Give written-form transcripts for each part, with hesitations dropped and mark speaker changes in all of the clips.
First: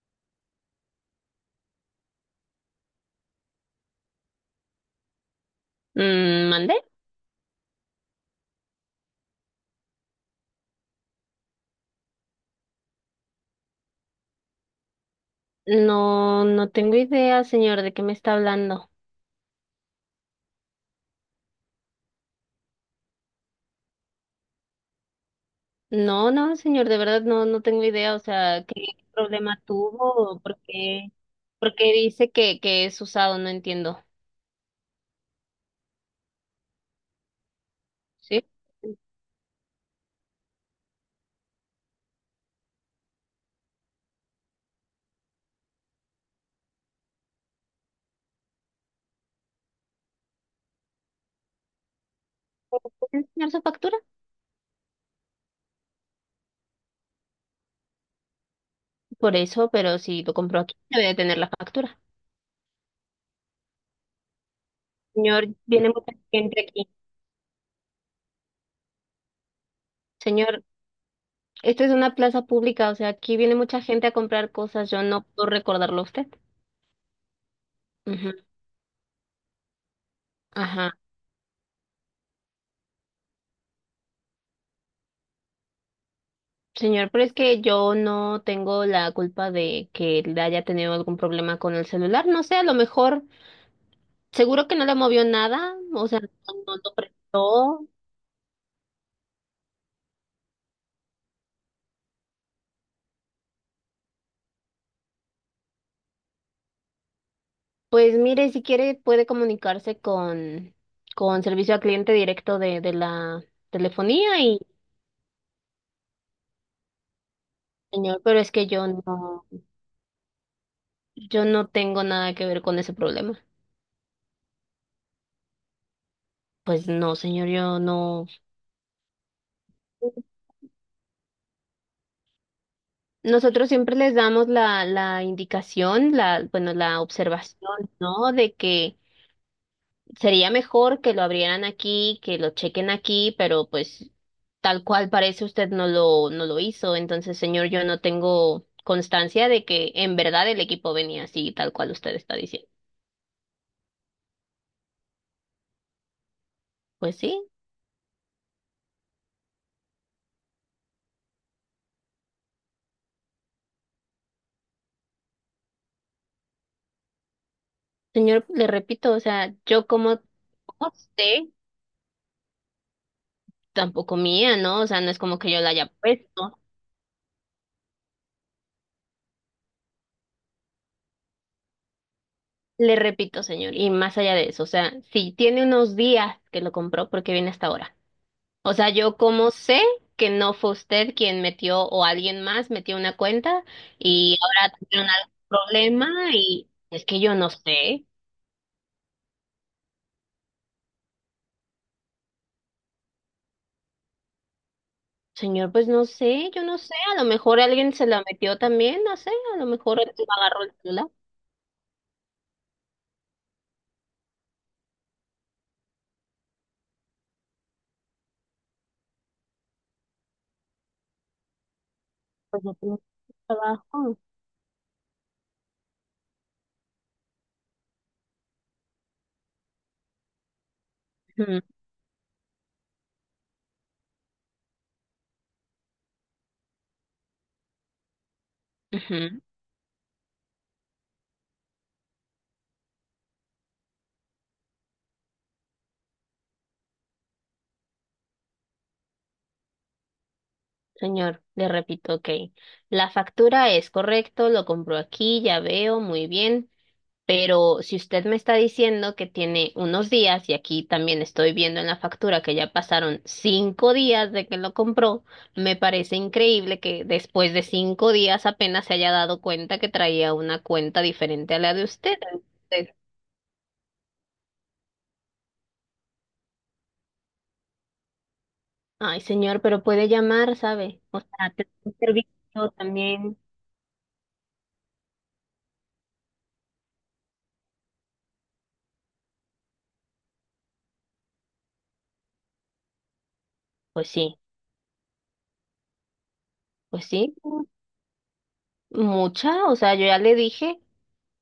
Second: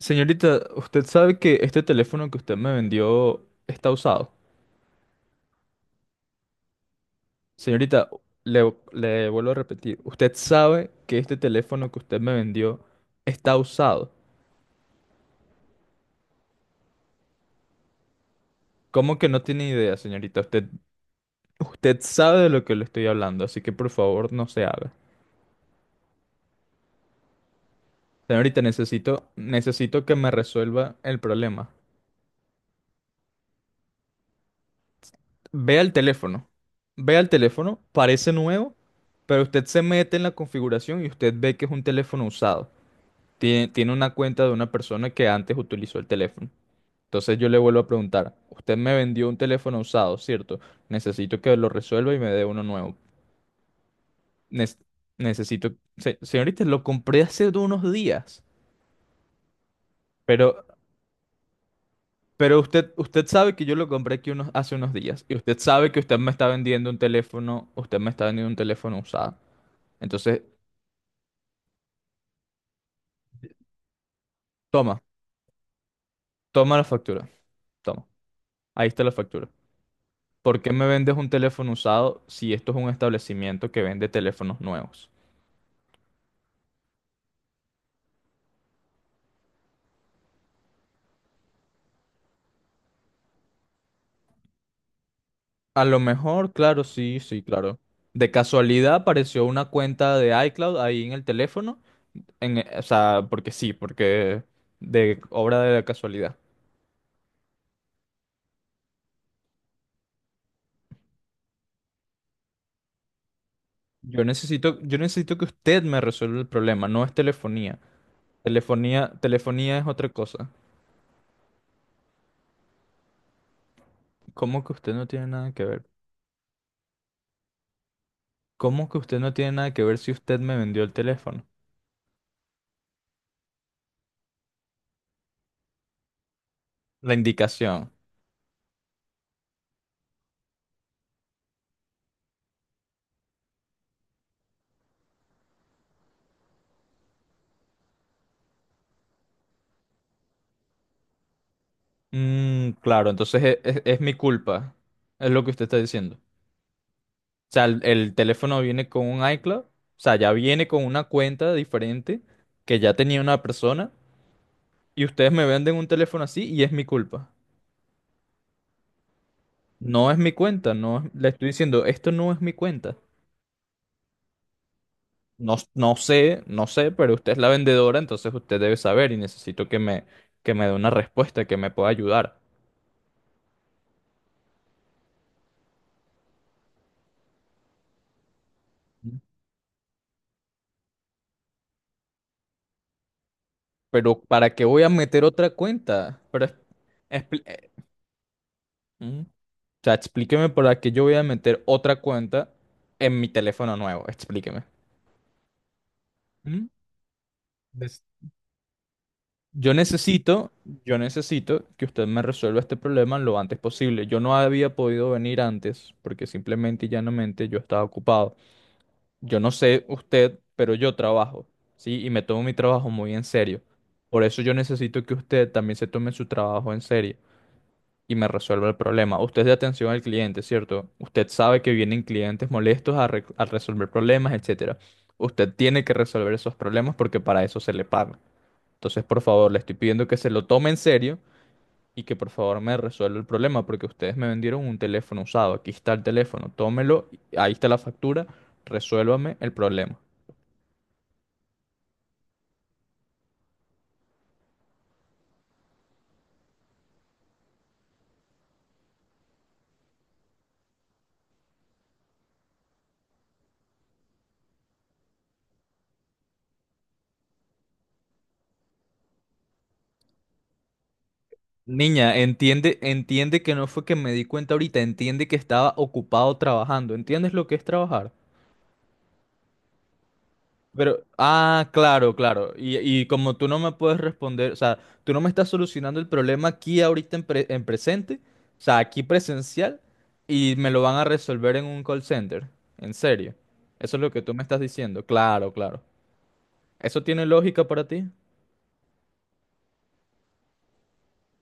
Speaker 1: Señorita, usted sabe que este teléfono que usted me vendió está usado.
Speaker 2: Mm, ¿mande?
Speaker 1: Señorita, le vuelvo a repetir, usted sabe que este teléfono que usted me vendió está usado.
Speaker 2: No, no tengo idea, señor, de qué me está hablando.
Speaker 1: ¿Cómo que no tiene idea, señorita? Usted sabe de lo que le estoy hablando, así que por favor no se haga.
Speaker 2: No, no, señor, de verdad no tengo idea. O
Speaker 1: Señorita,
Speaker 2: sea, ¿qué
Speaker 1: necesito,
Speaker 2: problema
Speaker 1: necesito
Speaker 2: tuvo?
Speaker 1: que me
Speaker 2: ¿O
Speaker 1: resuelva el problema.
Speaker 2: por qué dice que es usado? No entiendo.
Speaker 1: Vea el teléfono. Vea el teléfono, parece
Speaker 2: ¿Sí?
Speaker 1: nuevo, pero usted se mete en la configuración y usted ve que es un teléfono usado. Tiene una cuenta de una persona que antes utilizó el teléfono. Entonces yo le vuelvo a preguntar, usted me vendió un teléfono usado, ¿cierto? Necesito que lo resuelva y me dé uno
Speaker 2: ¿Puede
Speaker 1: nuevo.
Speaker 2: enseñar su factura?
Speaker 1: Nes- Señorita, lo compré hace de unos días,
Speaker 2: Por eso, pero si lo compró
Speaker 1: pero,
Speaker 2: aquí, debe de tener la factura.
Speaker 1: pero usted sabe que yo lo compré aquí unos, hace unos días y
Speaker 2: Señor,
Speaker 1: usted
Speaker 2: viene
Speaker 1: sabe que
Speaker 2: mucha gente aquí.
Speaker 1: usted me está vendiendo un teléfono usado. Entonces,
Speaker 2: Señor, esto es una plaza pública, o sea, aquí viene mucha gente a comprar cosas.
Speaker 1: toma,
Speaker 2: Yo no puedo recordarlo a usted.
Speaker 1: toma la factura, toma,
Speaker 2: Ujú,
Speaker 1: ahí está la factura. ¿Por qué me
Speaker 2: ajá.
Speaker 1: vendes un teléfono usado si esto es un establecimiento que vende teléfonos nuevos?
Speaker 2: Señor, pero es que yo no tengo la culpa de que él haya tenido algún problema con el celular. No sé, a lo mejor, seguro que no le movió nada,
Speaker 1: A lo
Speaker 2: o sea, no,
Speaker 1: mejor,
Speaker 2: no
Speaker 1: claro,
Speaker 2: lo
Speaker 1: sí, sí, claro.
Speaker 2: prestó.
Speaker 1: De casualidad apareció una cuenta de iCloud ahí en el teléfono, o sea, porque sí, porque de obra de la casualidad.
Speaker 2: Pues mire, si quiere puede comunicarse con servicio al cliente directo de la telefonía y,
Speaker 1: Yo necesito que usted me resuelva el problema, no es telefonía.
Speaker 2: señor, pero es que
Speaker 1: Telefonía es otra cosa.
Speaker 2: yo no tengo nada que ver con ese problema.
Speaker 1: ¿Cómo que usted no tiene nada que ver?
Speaker 2: Pues no, señor, yo no.
Speaker 1: ¿Cómo que usted no tiene nada que ver si usted me vendió el teléfono?
Speaker 2: Nosotros siempre les damos la indicación, la, bueno, la
Speaker 1: La
Speaker 2: observación,
Speaker 1: indicación.
Speaker 2: ¿no? De que sería mejor que lo abrieran aquí, que lo chequen aquí, pero pues tal cual parece usted no lo hizo. Entonces, señor, yo no tengo constancia de que en verdad el equipo venía así, tal cual usted está diciendo.
Speaker 1: Claro, entonces es mi culpa. Es lo que usted está diciendo. O
Speaker 2: Pues sí,
Speaker 1: sea, el teléfono viene con un iCloud. O sea, ya viene con una cuenta diferente que ya tenía una persona. Y ustedes me venden un teléfono así y es mi culpa.
Speaker 2: señor, le repito, o sea, yo
Speaker 1: No es
Speaker 2: como
Speaker 1: mi cuenta, no es- le
Speaker 2: usted
Speaker 1: estoy diciendo, esto no es mi cuenta.
Speaker 2: tampoco mía, ¿no? O sea, no es como que yo la haya
Speaker 1: No sé,
Speaker 2: puesto.
Speaker 1: no sé, pero usted es la vendedora, entonces usted debe saber y necesito que me dé una respuesta, que me pueda ayudar.
Speaker 2: Le repito, señor, y más allá de eso, o sea, si tiene unos días que lo compró, ¿por qué viene hasta ahora? O sea, yo como sé que no fue usted quien metió o alguien más metió una cuenta
Speaker 1: Pero
Speaker 2: y
Speaker 1: ¿para qué
Speaker 2: ahora
Speaker 1: voy a
Speaker 2: tuvieron
Speaker 1: meter
Speaker 2: algún
Speaker 1: otra
Speaker 2: problema
Speaker 1: cuenta?
Speaker 2: y es que yo
Speaker 1: Expli-
Speaker 2: no sé.
Speaker 1: eh, O sea, explíqueme para qué yo voy a meter otra cuenta en mi teléfono nuevo. Explíqueme.
Speaker 2: Señor, pues no sé, yo
Speaker 1: ¿Mm?
Speaker 2: no sé. A lo mejor alguien
Speaker 1: Des-
Speaker 2: se la metió también, no sé. A lo
Speaker 1: Yo
Speaker 2: mejor él
Speaker 1: necesito,
Speaker 2: agarró el
Speaker 1: yo
Speaker 2: celular.
Speaker 1: necesito que usted me resuelva este problema lo antes posible. Yo no había podido venir antes porque simplemente y llanamente yo estaba ocupado. Yo no sé usted, pero yo trabajo, ¿sí? Y me tomo mi
Speaker 2: Pues yo
Speaker 1: trabajo
Speaker 2: tengo
Speaker 1: muy en serio.
Speaker 2: trabajo.
Speaker 1: Por eso yo necesito que usted también se tome su trabajo en serio y me resuelva el problema. Usted es de atención al cliente, ¿cierto? Usted
Speaker 2: Ujú,
Speaker 1: sabe que vienen clientes molestos a resolver problemas, etcétera. Usted tiene que resolver esos problemas porque para eso se le paga. Entonces, por
Speaker 2: ujú.
Speaker 1: favor, le estoy pidiendo que se lo tome en serio y que por favor me resuelva el problema porque ustedes me vendieron un teléfono usado. Aquí está el teléfono, tómelo, ahí está la factura, resuélvame el problema.
Speaker 2: Señor, le repito, ok. La factura es correcto, lo compro aquí, ya veo, muy bien. Pero si usted me está diciendo que tiene unos días, y aquí también estoy viendo en la factura que ya pasaron 5 días de que lo compró, me parece increíble que después de 5 días apenas se haya dado cuenta que traía una cuenta diferente a la de usted.
Speaker 1: Niña,
Speaker 2: Entonces,
Speaker 1: entiende que no fue que me di cuenta ahorita, entiende que estaba ocupado trabajando. ¿Entiendes lo que es trabajar?
Speaker 2: ay, señor, pero puede llamar, ¿sabe?
Speaker 1: Pero,
Speaker 2: O sea,
Speaker 1: ah,
Speaker 2: te un
Speaker 1: claro, claro.
Speaker 2: servicio
Speaker 1: Y como
Speaker 2: también.
Speaker 1: tú no me puedes responder, o sea, tú no me estás solucionando el problema aquí ahorita en presente, o sea, aquí presencial, y me lo van a resolver en un call center. En serio. Eso es
Speaker 2: Pues
Speaker 1: lo que tú
Speaker 2: sí,
Speaker 1: me estás diciendo. Claro, claro. ¿Eso
Speaker 2: pues
Speaker 1: tiene
Speaker 2: sí,
Speaker 1: lógica para ti?
Speaker 2: mucha. O sea, yo ya le dije.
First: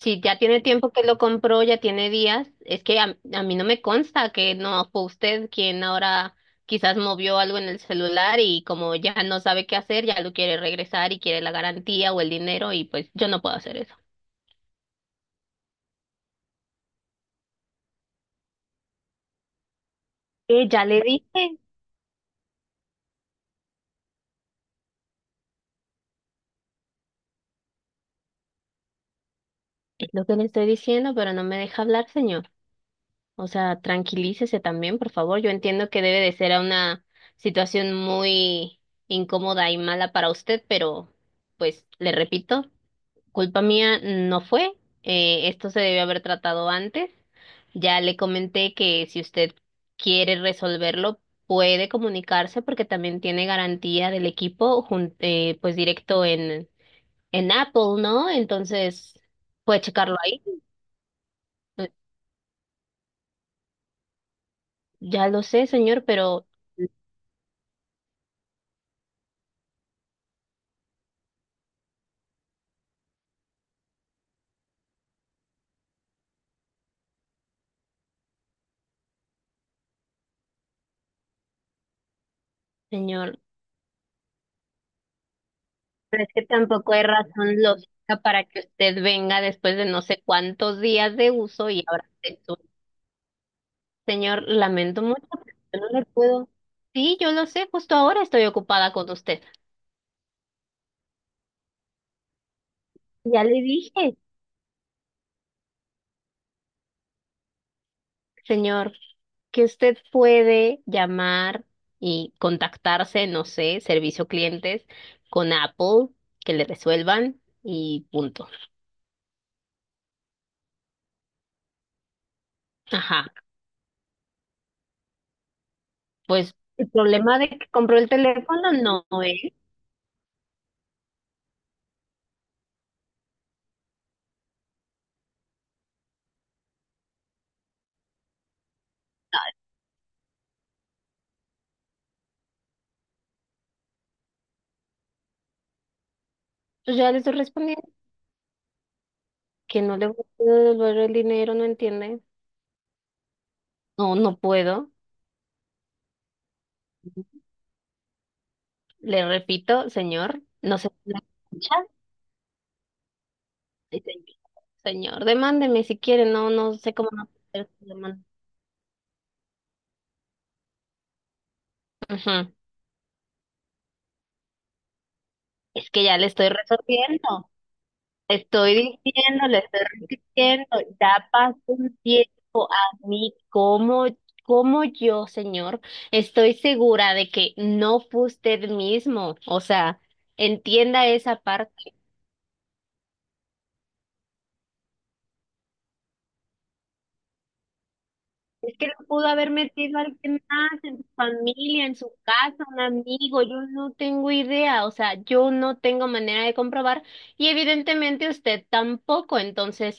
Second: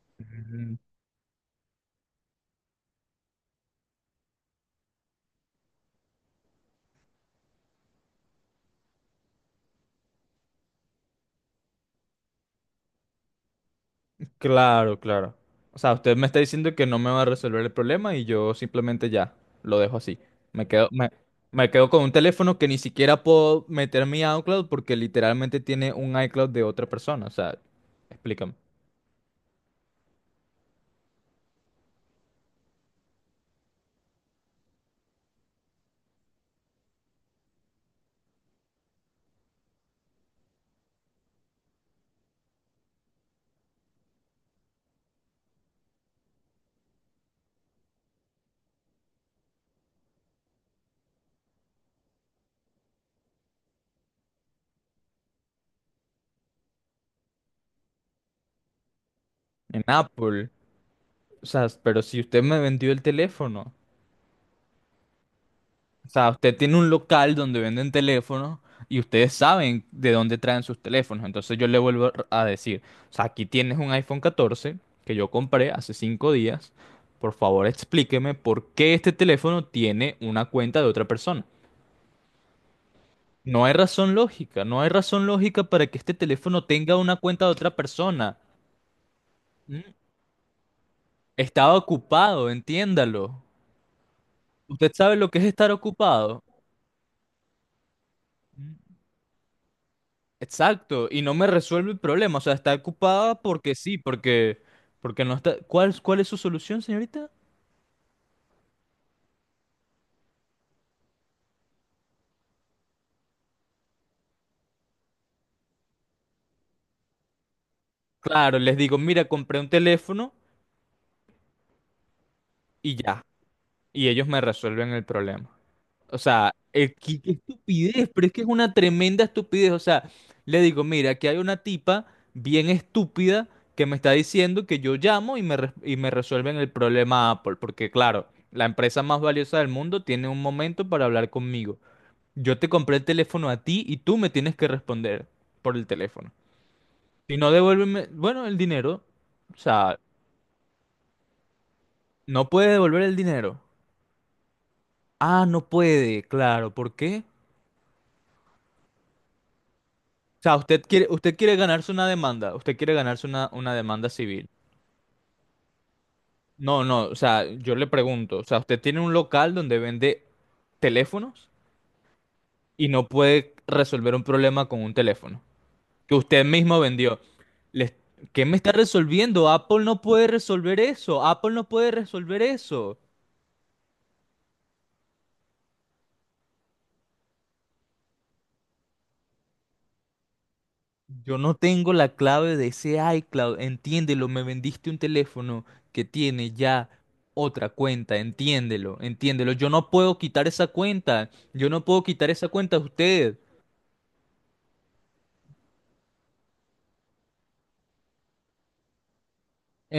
Speaker 2: Si ya tiene tiempo que lo compró, ya tiene días, es que a mí no me consta que no fue usted quien ahora quizás movió algo en el celular y como ya no sabe qué hacer, ya lo quiere regresar y quiere la garantía o el dinero y pues yo no puedo hacer eso.
Speaker 1: Claro, claro. O sea, usted me está diciendo que no me va a resolver el problema y yo simplemente ya lo dejo así. Me
Speaker 2: Ya
Speaker 1: quedo,
Speaker 2: le
Speaker 1: me,
Speaker 2: dije,
Speaker 1: me quedo con un teléfono que ni siquiera puedo meter mi iCloud porque literalmente tiene un iCloud de otra persona. O sea, explícame.
Speaker 2: es lo que le estoy diciendo, pero no me deja hablar, señor. O sea, tranquilícese también, por favor. Yo entiendo que debe de ser una situación muy incómoda y mala para usted, pero pues le repito. Culpa mía no fue. Esto se debe haber tratado antes. Ya le comenté que si usted quiere resolverlo, puede comunicarse porque también tiene garantía del equipo, pues directo en Apple, ¿no? Entonces, puede
Speaker 1: En
Speaker 2: checarlo ahí.
Speaker 1: Apple. O sea,
Speaker 2: Eh,
Speaker 1: pero si usted me vendió el teléfono.
Speaker 2: Ya lo sé,
Speaker 1: O sea, usted tiene un local donde venden teléfonos y ustedes saben de dónde traen sus teléfonos. Entonces yo le vuelvo a decir, o sea, aquí tienes un iPhone 14 que yo compré hace 5 días. Por favor, explíqueme por qué este teléfono tiene una cuenta de otra persona.
Speaker 2: señor,
Speaker 1: No hay razón lógica para que este
Speaker 2: pero es que
Speaker 1: teléfono
Speaker 2: tampoco
Speaker 1: tenga
Speaker 2: hay
Speaker 1: una cuenta de
Speaker 2: razón
Speaker 1: otra
Speaker 2: lógica
Speaker 1: persona.
Speaker 2: para que usted venga después
Speaker 1: ¿Mm?
Speaker 2: de no sé cuántos días de uso
Speaker 1: Estaba
Speaker 2: y ahora
Speaker 1: ocupado, entiéndalo.
Speaker 2: señor,
Speaker 1: ¿Usted
Speaker 2: lamento
Speaker 1: sabe
Speaker 2: mucho,
Speaker 1: lo que es
Speaker 2: pero
Speaker 1: estar
Speaker 2: yo no le
Speaker 1: ocupado?
Speaker 2: puedo. Sí, yo lo sé, justo ahora estoy ocupada con usted.
Speaker 1: Exacto, y no me resuelve el problema, o sea, está ocupada
Speaker 2: Ya le
Speaker 1: porque sí,
Speaker 2: dije,
Speaker 1: porque no está... cuál es su solución, señorita?
Speaker 2: señor, que usted puede llamar y contactarse, no sé, servicio clientes con Apple, que le resuelvan y punto.
Speaker 1: Claro, les digo, mira, compré un teléfono y ya,
Speaker 2: Ajá,
Speaker 1: y ellos me resuelven el problema. O sea,
Speaker 2: pues el
Speaker 1: qué
Speaker 2: problema de que compró el
Speaker 1: estupidez, pero es que es
Speaker 2: teléfono
Speaker 1: una
Speaker 2: no
Speaker 1: tremenda
Speaker 2: es.
Speaker 1: estupidez. O sea, le digo, mira, aquí hay una tipa bien estúpida que me está diciendo que yo llamo y me resuelven el problema Apple, porque claro, la empresa más valiosa del mundo tiene un momento para hablar conmigo. Yo te compré el teléfono a ti y tú me tienes que responder por el teléfono.
Speaker 2: Pues ya le estoy
Speaker 1: Si no
Speaker 2: respondiendo
Speaker 1: devuélveme, bueno, el dinero. O
Speaker 2: que no
Speaker 1: sea,
Speaker 2: le puedo devolver el dinero, ¿no entiende?
Speaker 1: no puede devolver el dinero.
Speaker 2: No, no puedo.
Speaker 1: Ah, no puede, claro. ¿Por qué?
Speaker 2: Le repito, señor,
Speaker 1: Sea,
Speaker 2: no sé si me
Speaker 1: usted quiere
Speaker 2: escucha.
Speaker 1: ganarse una demanda, usted quiere ganarse una
Speaker 2: Ay,
Speaker 1: demanda
Speaker 2: señor,
Speaker 1: civil.
Speaker 2: señor, demándeme si quiere, no, no
Speaker 1: No,
Speaker 2: sé
Speaker 1: no,
Speaker 2: cómo
Speaker 1: o
Speaker 2: va a
Speaker 1: sea,
Speaker 2: hacer
Speaker 1: yo le
Speaker 2: su demanda.
Speaker 1: pregunto, o sea, usted tiene un local donde vende teléfonos
Speaker 2: Ujú.
Speaker 1: y no puede resolver un problema con un teléfono
Speaker 2: Es que
Speaker 1: que
Speaker 2: ya le
Speaker 1: usted
Speaker 2: estoy
Speaker 1: mismo vendió.
Speaker 2: resolviendo,
Speaker 1: Les-
Speaker 2: le
Speaker 1: ¿qué me está
Speaker 2: estoy diciendo,
Speaker 1: resolviendo?
Speaker 2: le estoy repitiendo, ya
Speaker 1: Apple
Speaker 2: pasó
Speaker 1: no puede
Speaker 2: un
Speaker 1: resolver
Speaker 2: tiempo
Speaker 1: eso.
Speaker 2: a mí, como, como yo, señor, estoy segura de que no fue usted mismo, o sea, entienda esa
Speaker 1: Yo no tengo
Speaker 2: parte.
Speaker 1: la clave de ese iCloud, entiéndelo, me vendiste un teléfono que tiene ya otra cuenta,
Speaker 2: Es que
Speaker 1: entiéndelo,
Speaker 2: lo pudo haber
Speaker 1: entiéndelo.
Speaker 2: metido alguien más en su
Speaker 1: Yo no
Speaker 2: familia, en
Speaker 1: puedo
Speaker 2: su
Speaker 1: quitar esa
Speaker 2: casa,
Speaker 1: cuenta
Speaker 2: un
Speaker 1: de usted.
Speaker 2: amigo, yo no tengo idea, o sea, yo no tengo manera de comprobar y evidentemente usted tampoco, entonces,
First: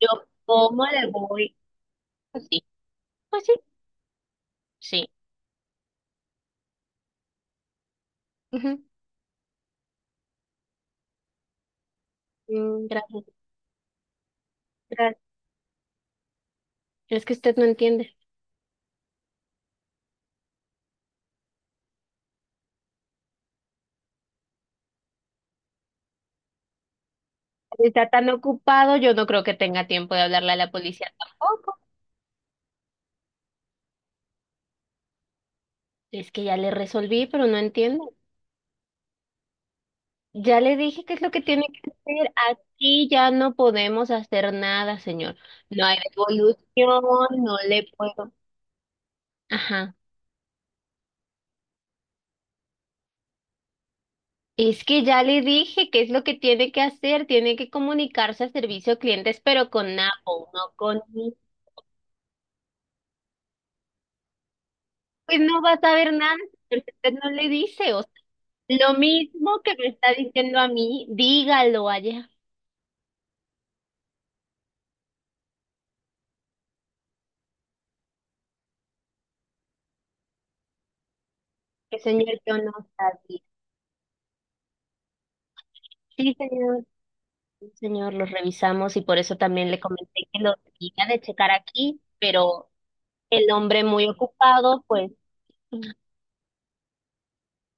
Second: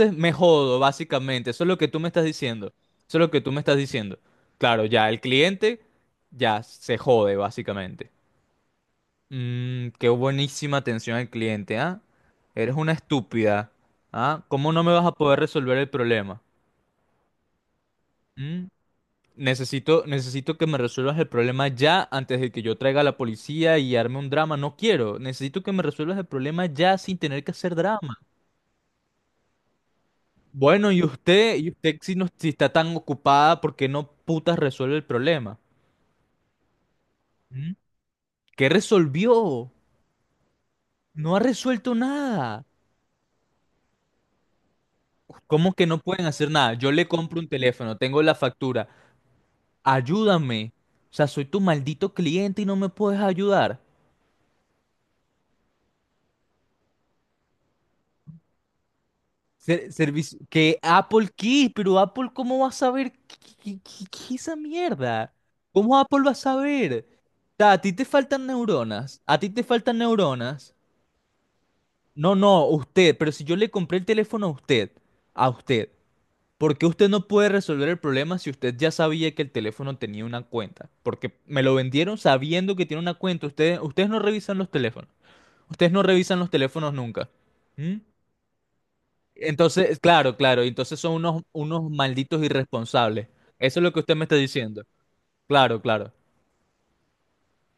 Speaker 2: ¿yo
Speaker 1: me jodo,
Speaker 2: cómo le
Speaker 1: básicamente,
Speaker 2: voy? Pues sí,
Speaker 1: eso es lo que
Speaker 2: pues
Speaker 1: tú
Speaker 2: sí,
Speaker 1: me estás diciendo. Claro, ya
Speaker 2: sí.
Speaker 1: el cliente ya se jode, básicamente.
Speaker 2: Ujú,
Speaker 1: Mm, qué buenísima atención al cliente, ¿ah? Eres
Speaker 2: mm,
Speaker 1: una
Speaker 2: gracias,
Speaker 1: estúpida, ¿ah? ¿Cómo no me vas a
Speaker 2: gracias.
Speaker 1: poder resolver el problema?
Speaker 2: Es que usted no entiende.
Speaker 1: Mm, necesito que me resuelvas el problema ya antes de que yo traiga a la policía y arme un drama. No quiero. Necesito que me resuelvas el problema ya sin tener que hacer
Speaker 2: Está
Speaker 1: drama.
Speaker 2: tan ocupado, yo no creo que tenga tiempo de hablarle a la
Speaker 1: Bueno,
Speaker 2: policía
Speaker 1: y
Speaker 2: tampoco.
Speaker 1: usted si, no, si está tan ocupada, ¿por qué no putas resuelve el problema?
Speaker 2: Es que ya le resolví, pero no
Speaker 1: ¿Mm?
Speaker 2: entiende.
Speaker 1: ¿Qué resolvió?
Speaker 2: Ya le dije qué es lo
Speaker 1: No ha
Speaker 2: que tiene que
Speaker 1: resuelto
Speaker 2: hacer.
Speaker 1: nada.
Speaker 2: Aquí ya no podemos hacer nada, señor.
Speaker 1: ¿Cómo
Speaker 2: No
Speaker 1: que no
Speaker 2: hay
Speaker 1: pueden hacer nada? Yo
Speaker 2: devolución,
Speaker 1: le compro un
Speaker 2: no le
Speaker 1: teléfono, tengo
Speaker 2: puedo.
Speaker 1: la factura.
Speaker 2: Ajá.
Speaker 1: Ayúdame. O sea, soy tu maldito cliente y no me puedes ayudar.
Speaker 2: Es que ya le dije qué es lo que tiene que hacer. Tiene que comunicarse a servicio a clientes, pero con
Speaker 1: Servicio,
Speaker 2: Apple, no
Speaker 1: que
Speaker 2: con
Speaker 1: Apple qué, pero Apple ¿cómo va a saber qué, qué es esa mierda?
Speaker 2: pues no va a
Speaker 1: ¿Cómo
Speaker 2: saber
Speaker 1: Apple va a
Speaker 2: nada porque
Speaker 1: saber?
Speaker 2: usted no le
Speaker 1: O sea,
Speaker 2: dice. O sea, lo
Speaker 1: a ti
Speaker 2: mismo
Speaker 1: te
Speaker 2: que me
Speaker 1: faltan
Speaker 2: está diciendo a
Speaker 1: neuronas.
Speaker 2: mí, dígalo allá.
Speaker 1: No, no, usted, pero si yo le compré el teléfono a usted, ¿por qué usted no puede resolver el problema si usted ya sabía que el teléfono tenía una cuenta? Porque me lo
Speaker 2: Que
Speaker 1: vendieron
Speaker 2: señor, yo no
Speaker 1: sabiendo que tiene una
Speaker 2: sabía.
Speaker 1: cuenta. Ustedes no revisan los teléfonos, ustedes no
Speaker 2: Sí,
Speaker 1: revisan los
Speaker 2: señor.
Speaker 1: teléfonos nunca. ¿Mm?
Speaker 2: Señor, los revisamos y por eso también le
Speaker 1: Entonces,
Speaker 2: comenté
Speaker 1: claro,
Speaker 2: que lo
Speaker 1: claro, entonces
Speaker 2: tenía
Speaker 1: son
Speaker 2: de checar
Speaker 1: unos
Speaker 2: aquí,
Speaker 1: malditos
Speaker 2: pero
Speaker 1: irresponsables.
Speaker 2: el
Speaker 1: Eso es
Speaker 2: hombre
Speaker 1: lo que
Speaker 2: muy
Speaker 1: usted me está diciendo.
Speaker 2: ocupado, pues
Speaker 1: Claro, claro.